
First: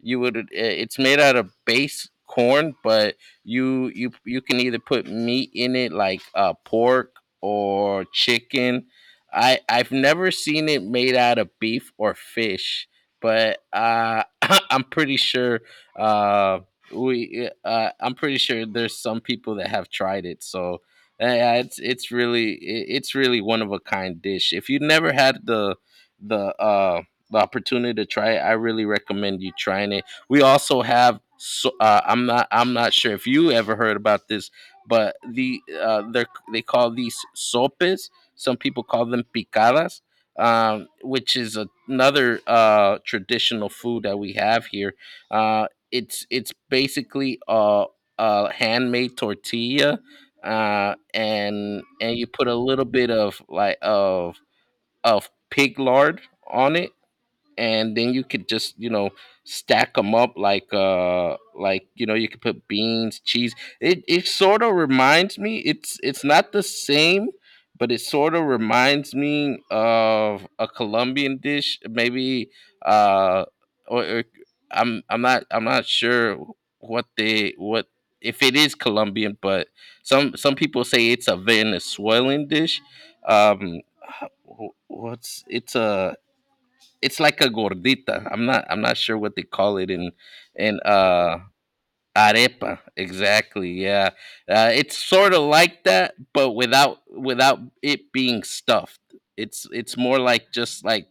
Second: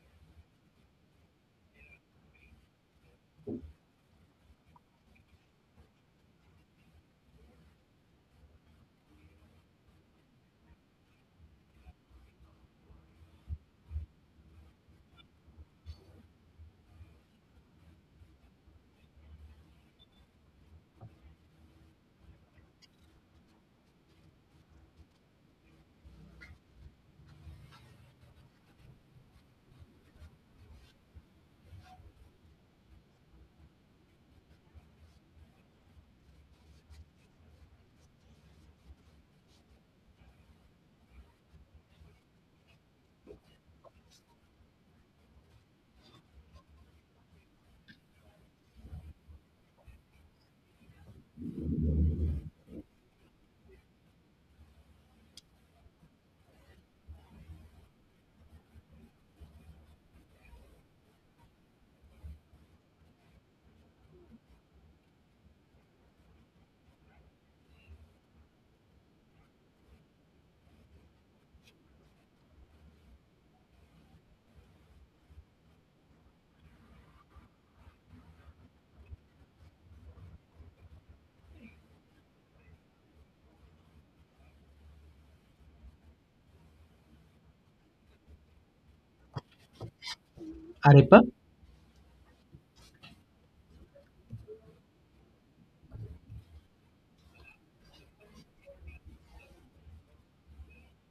S2: You would It's made out of base corn, but you can either put meat in it, like pork or chicken. I've never seen it made out of beef or fish, but <laughs> I'm pretty sure uh we I'm pretty sure there's some people that have tried it. So yeah, it's really one of a kind dish. If you never had the the uh the opportunity to try it, I really recommend you trying it. We also have, so I'm not sure if you ever heard about this, but they call these sopes. Some people call them picadas, which is another, traditional food that we have here. It's basically a handmade tortilla, and you put a little bit of, like, of pig lard on it, and then you could just, you know, stack them up, like, you know, you could put beans, cheese. It sort of reminds me, it's not the same, but it sort of reminds me of a Colombian dish, maybe. Uh or, or I'm not sure what they what if it is Colombian, but some people say it's a Venezuelan dish. Um wh- what's It's a it's like a gordita. I'm not sure what they call it in in
S1: Arepa.
S2: uh arepa. Exactly. Yeah. It's sort of like that, but without it being stuffed. It's more like just like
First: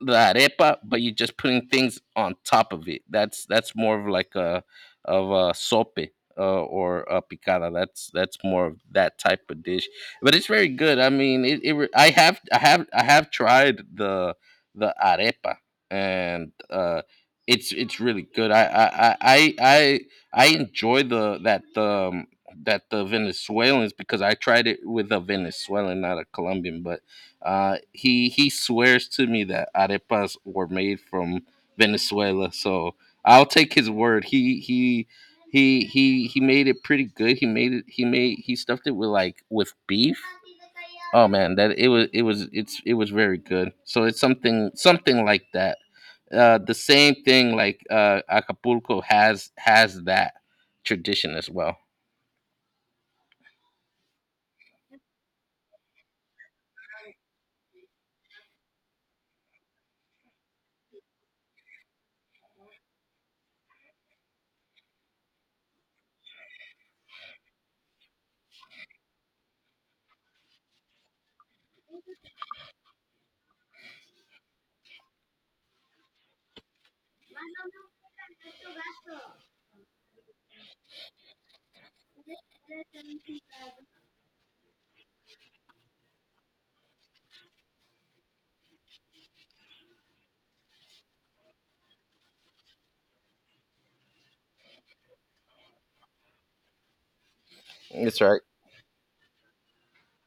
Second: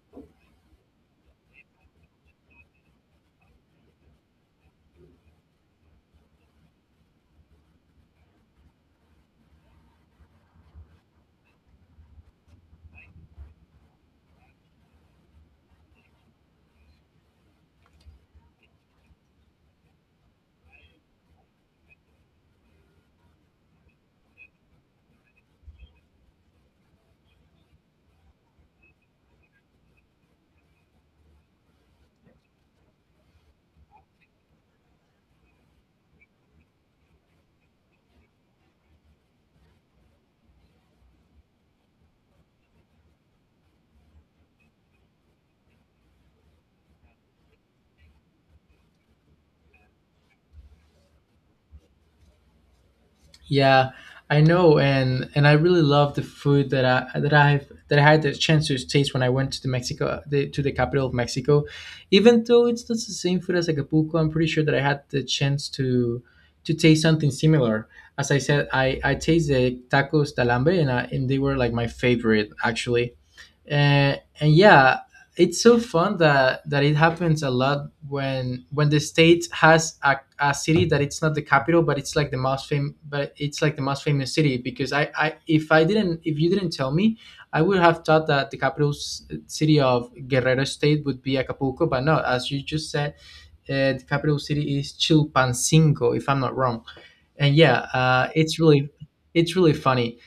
S2: the arepa, but you're just putting things on top of it. That's more of like a of a sope, or a picada. That's more of that type of dish, but it's very good. I mean, it re- I have I have I have tried the arepa, and it's really good. I enjoy the that the Venezuelans, because I tried it with a Venezuelan, not a Colombian, but he swears to me that arepas were made from Venezuela, so I'll take his word. He made it pretty good. He made it. He stuffed it with, like, with beef. Oh man, that it was it's it was very good. So it's something, something like that. The same thing, like, Acapulco has that tradition as well.
S1: Yeah, I know, and I really love the food that I that I've that I had the chance to taste when I went to the Mexico to the capital of Mexico. Even though it's not the same food as Acapulco, I'm pretty sure that I had the chance to taste something similar. As I said, I tasted tacos de alambre, and I, and they were like my favorite actually. And yeah, it's so fun that it happens a lot when the state has a city that it's not the capital, but it's like the most famous city, because I if I didn't if you didn't tell me, I would have thought that the capital city of Guerrero state would be Acapulco. But no, as you just said, the capital city is Chilpancingo, if I'm not wrong. And yeah,
S2: That's right.
S1: it's really funny.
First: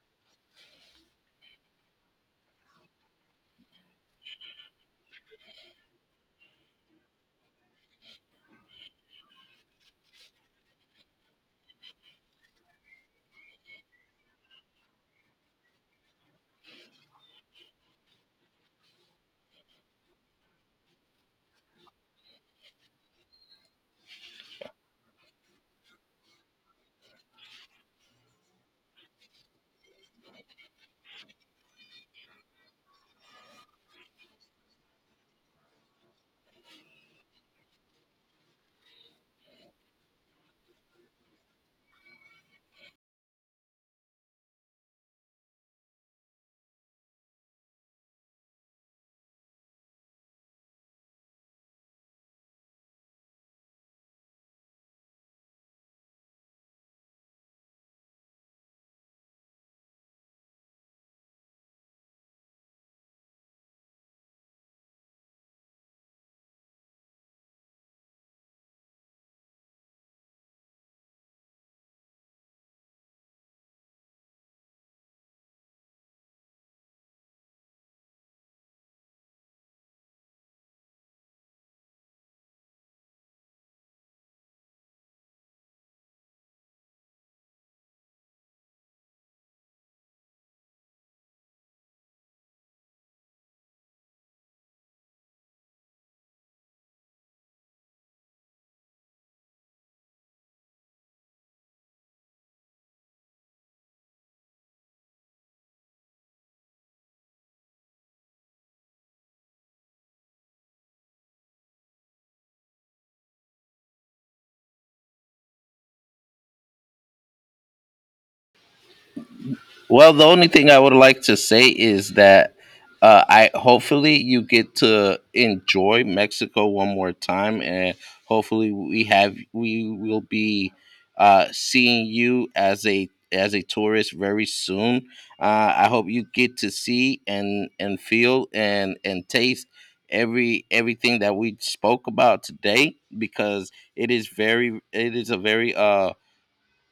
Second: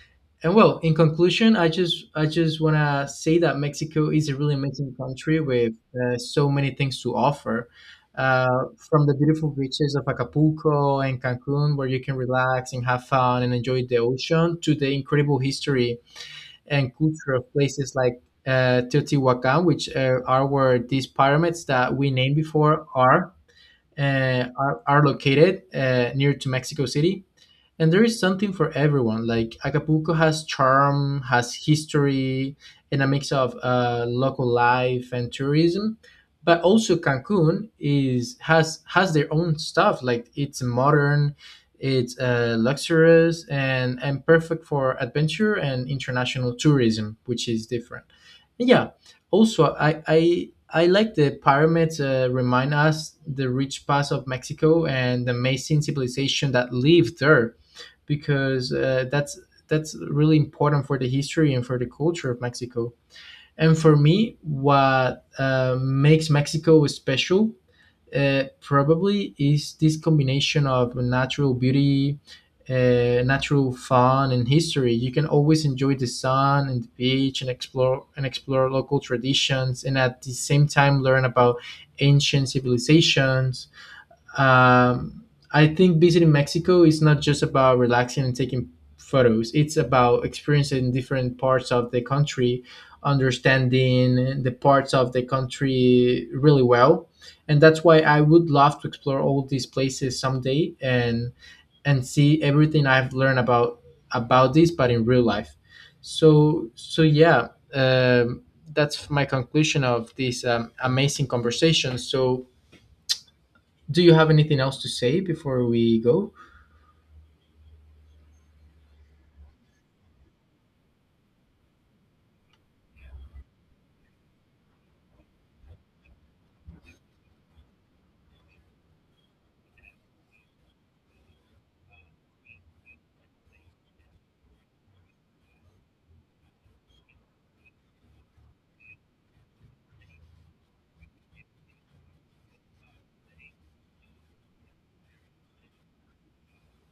S1: And well, in conclusion, I just want to say that Mexico is a really amazing country with so many things to offer, uh, from the beautiful beaches of Acapulco and Cancun, where you can relax and have fun and enjoy the ocean, to the incredible history and culture of places like Teotihuacan, which are where these pyramids that we named before are are located near to Mexico City. And there is something for everyone. Like Acapulco has charm, has history, and a mix of local life and tourism. But also Cancun is has their own stuff. Like it's modern, it's luxurious, and perfect for adventure and international tourism, which is different. Yeah, also, I like the pyramids remind us the rich past of Mexico and the amazing civilization that lived there, because that's really important for the history and for the culture of Mexico. And for me, what makes Mexico special probably is this combination of natural beauty, natural fun, and history. You can always enjoy the sun and the beach and explore local traditions, and at the same time learn about ancient civilizations. um, I think visiting Mexico is not just about relaxing and taking photos. It's about experiencing different parts of the country, understanding the parts of the country really well. And that's why I would love to explore all these places someday and see everything I've learned about this, but in real life. So so yeah, that's my conclusion of this amazing conversation. So do you have anything else to say before we go?
S2: Well, the only thing I would like to say is that I hopefully, you get to enjoy Mexico one more time, and hopefully we will be seeing you as a tourist very soon. I hope you get to see and feel and taste everything that we spoke about today, because it is very, it is a very,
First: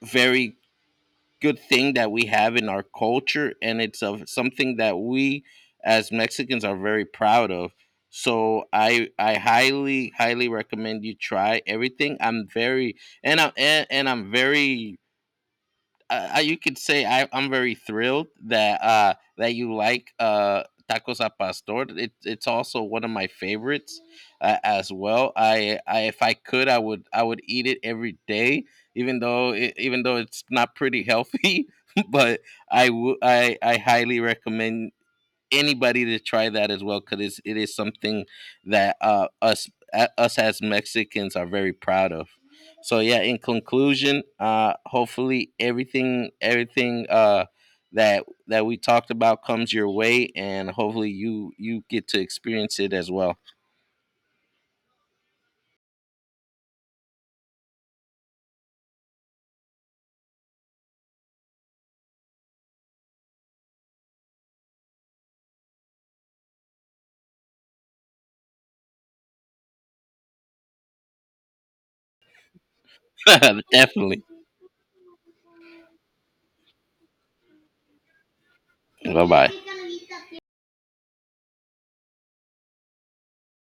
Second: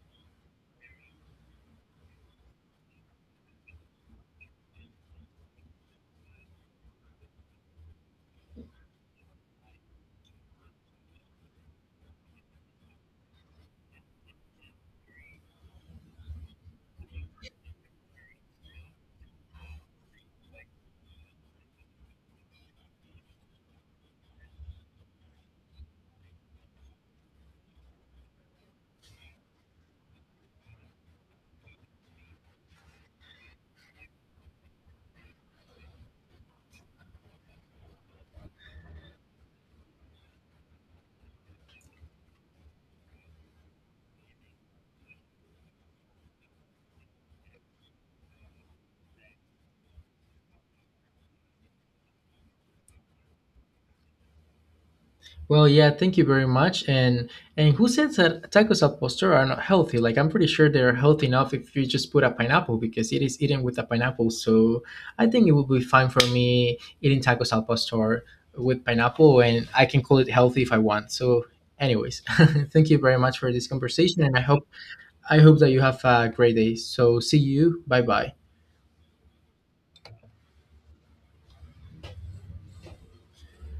S2: very good thing that we have in our culture, and it's of something that we, as Mexicans, are very proud of. So I highly recommend you try everything. I'm very, and I'm very, you could say, I'm very thrilled that, that you like, tacos a pastor. It's also one of my favorites, as well. I If I could, I would, eat it every day, even though even though it's not pretty healthy. <laughs> But I would, I highly recommend anybody to try that as well, because it is something that, us, as Mexicans, are very proud of. So yeah, in conclusion, hopefully, everything, that we talked about comes your way, and hopefully you get to experience it as well.
S1: Well, yeah, thank you very much. And who says that tacos al pastor are not healthy? Like I'm pretty sure they're healthy enough if you just put a pineapple, because it is eaten with a pineapple. So I think it would be fine for me eating tacos al pastor with pineapple, and I can call it healthy if I want. So, anyways, <laughs> thank you very much for this
S2: <laughs>
S1: conversation,
S2: Definitely.
S1: and I hope that you have a great day. So see you. Bye bye.
S2: Bye bye.